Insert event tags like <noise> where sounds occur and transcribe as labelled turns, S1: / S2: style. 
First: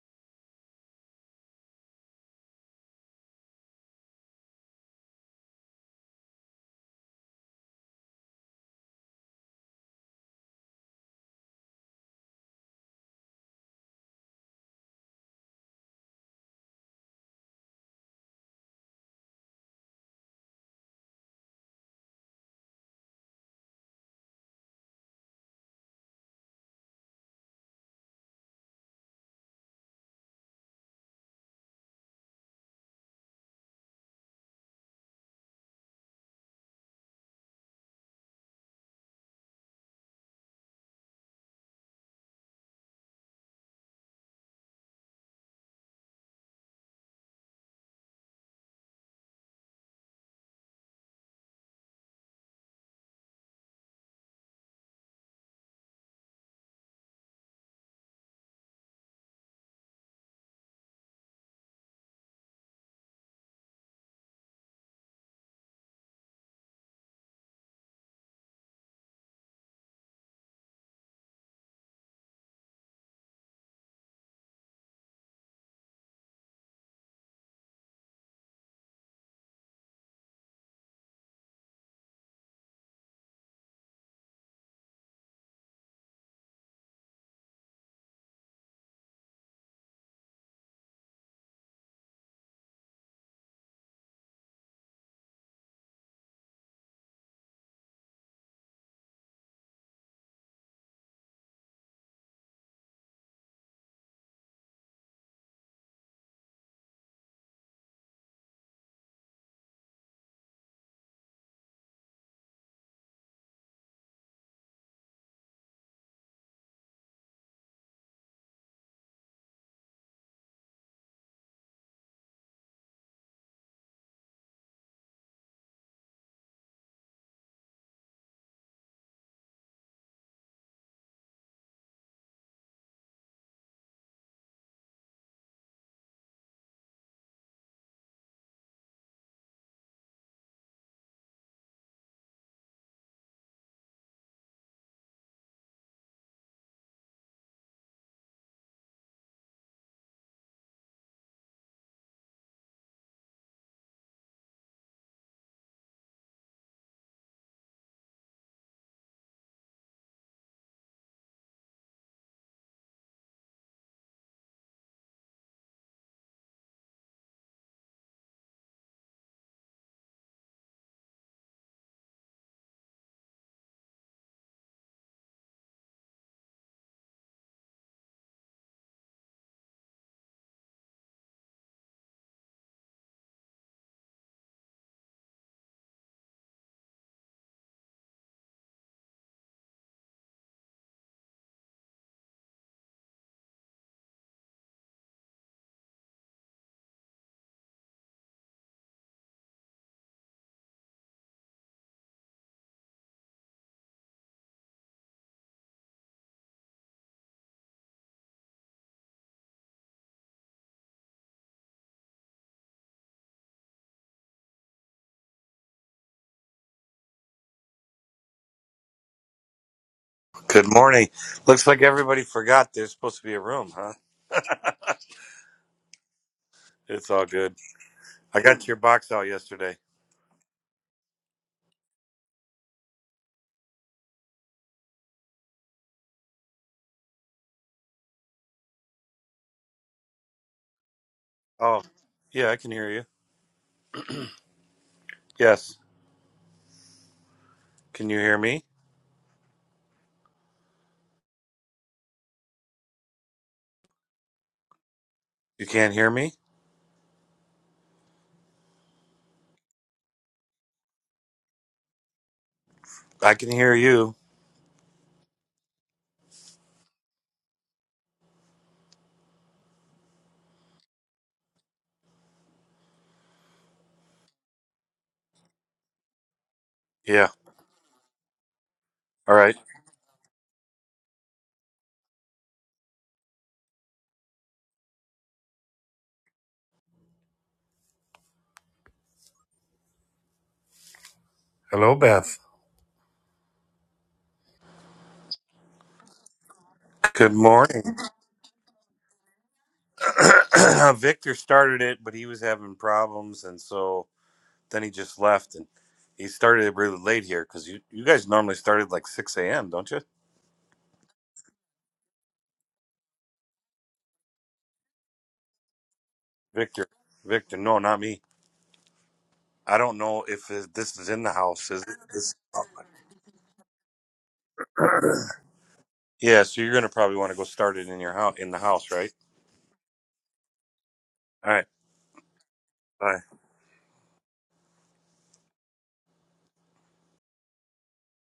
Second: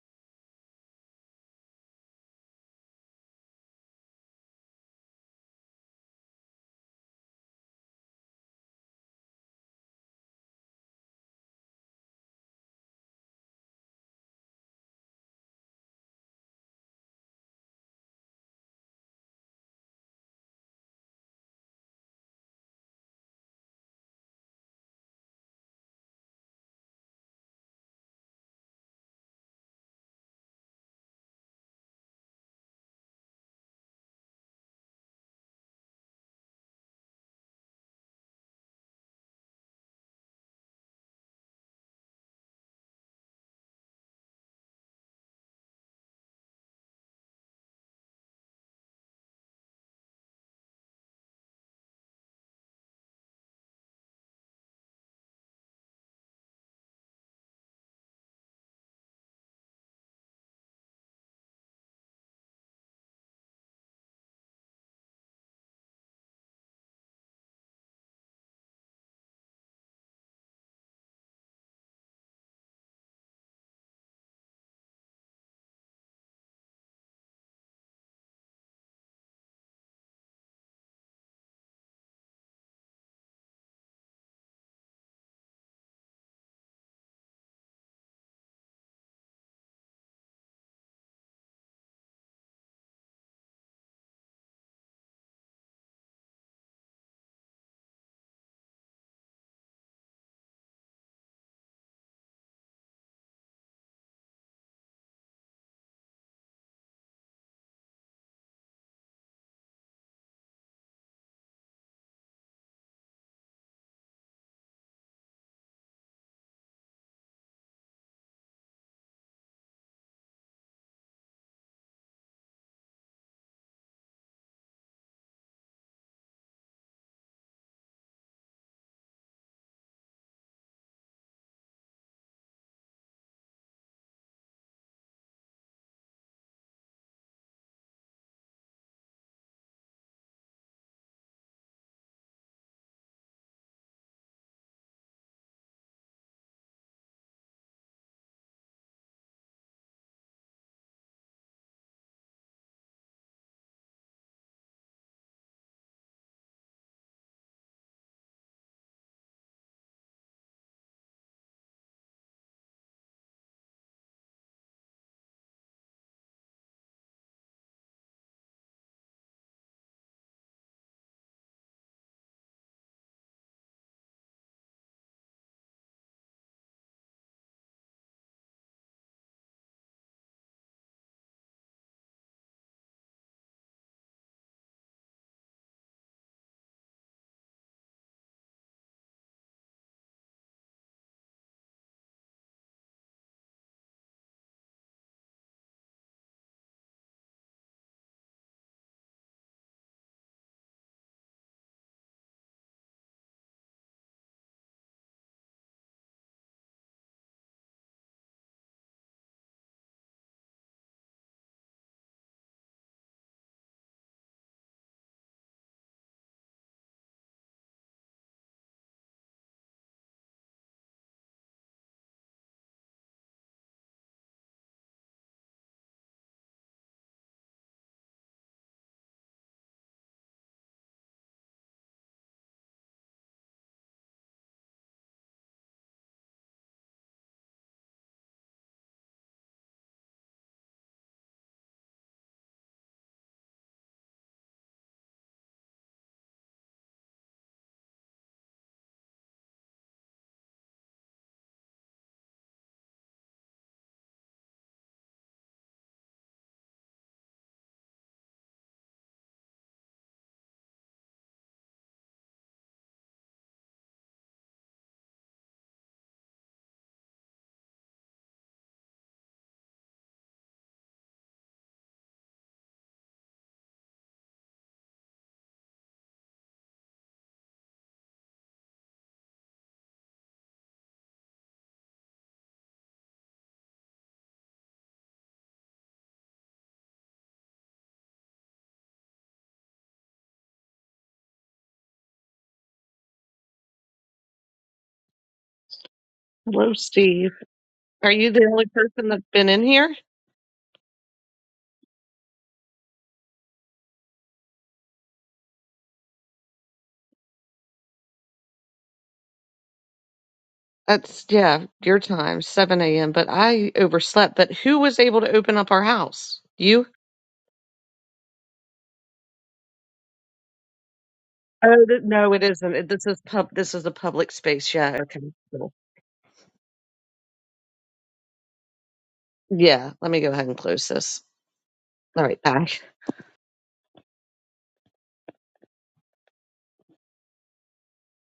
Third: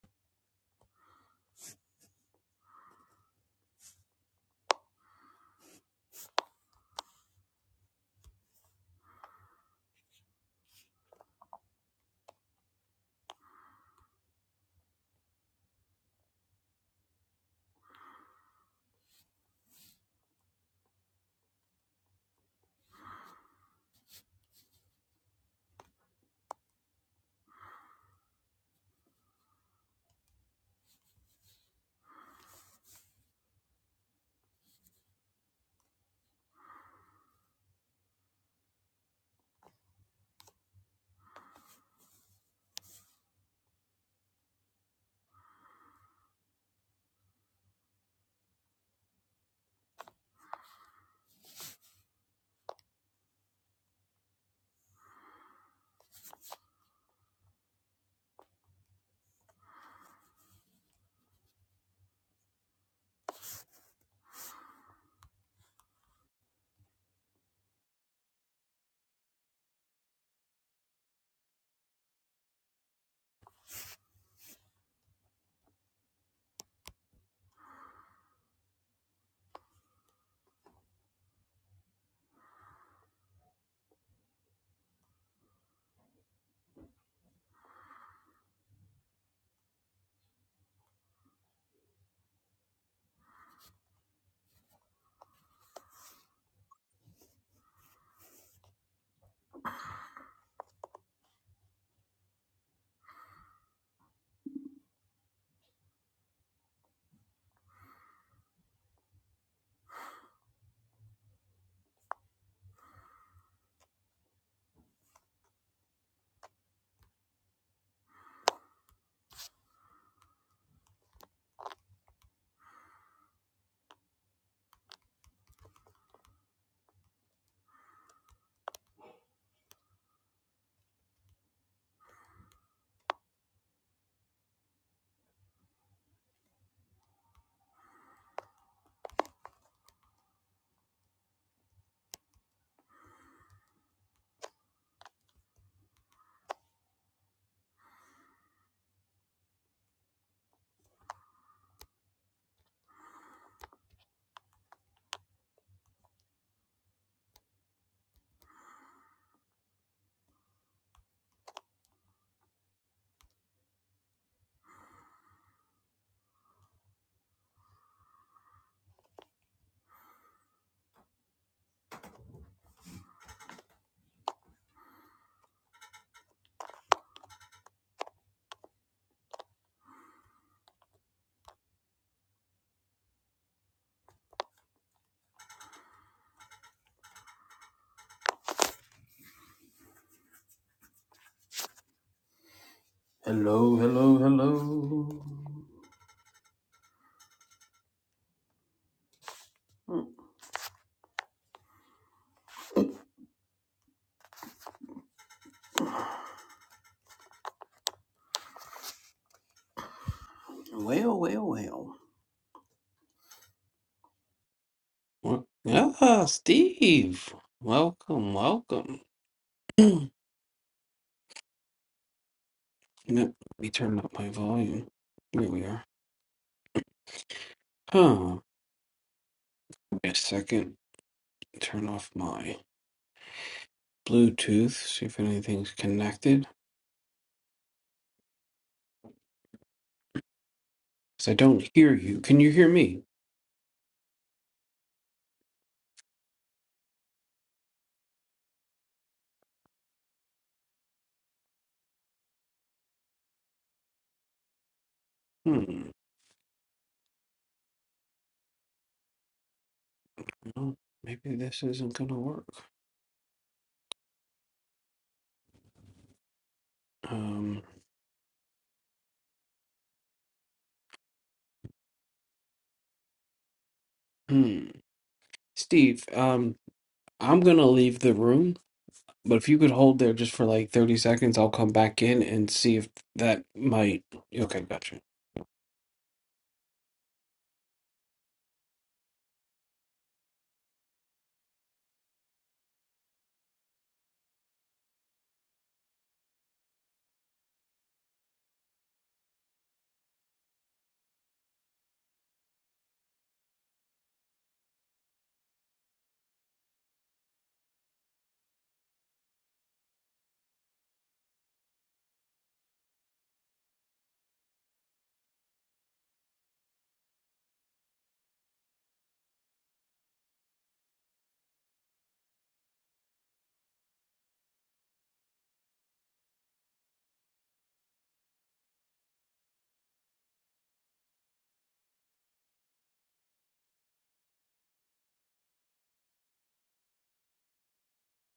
S1: Hello, hello, hello. Well, well, well. Well, Ah, Steve. Welcome, welcome. <clears throat>
S2: Good morning. Looks like everybody forgot there's supposed to
S1: Let
S2: be a
S1: me
S2: room, huh?
S1: turn up my volume. Here we are.
S2: It's all good.
S1: Huh.
S2: I got your box out yesterday.
S1: Wait a second. Turn off my Bluetooth, see if anything's connected. Because I don't
S2: Oh,
S1: hear you. Can you
S2: yeah, I
S1: hear
S2: can hear
S1: me?
S2: you. Yes. Can you hear me? You
S1: Hmm.
S2: can't hear me?
S1: Well, maybe this isn't going to work.
S2: I can hear you.
S1: Um, hmm. Steve, um,
S2: Yeah.
S1: I'm going to leave the room. But
S2: All
S1: if
S2: right.
S1: you could hold there just for like 30 seconds, I'll come back in and see if that might. Okay, gotcha.
S2: Hello, Beth.
S3: Hello, Steve.
S2: Good morning.
S3: Are you the only person that's been in here?
S2: <clears throat> Victor started it, but he was having problems. And so then he just left and he started it really late here because you, you guys normally started like 6 a.m., don't you?
S3: That's, yeah, your time, 7 a.m., but I overslept. But who was able to open up our house?
S2: Victor.
S3: You?
S2: Victor. No, not me. I don't know if it, this is in the house. Is
S3: Oh,
S2: it
S3: th- no,
S2: this?
S3: it isn't. It- This is pub. This is a public space. Yeah. Okay.
S2: <clears throat>
S3: Cool.
S2: yeah, so you're gonna probably want to go start it in your house in the house, right?
S3: Yeah. Let me go ahead and close this.
S2: All right.
S3: All right. Bye.
S2: Bye.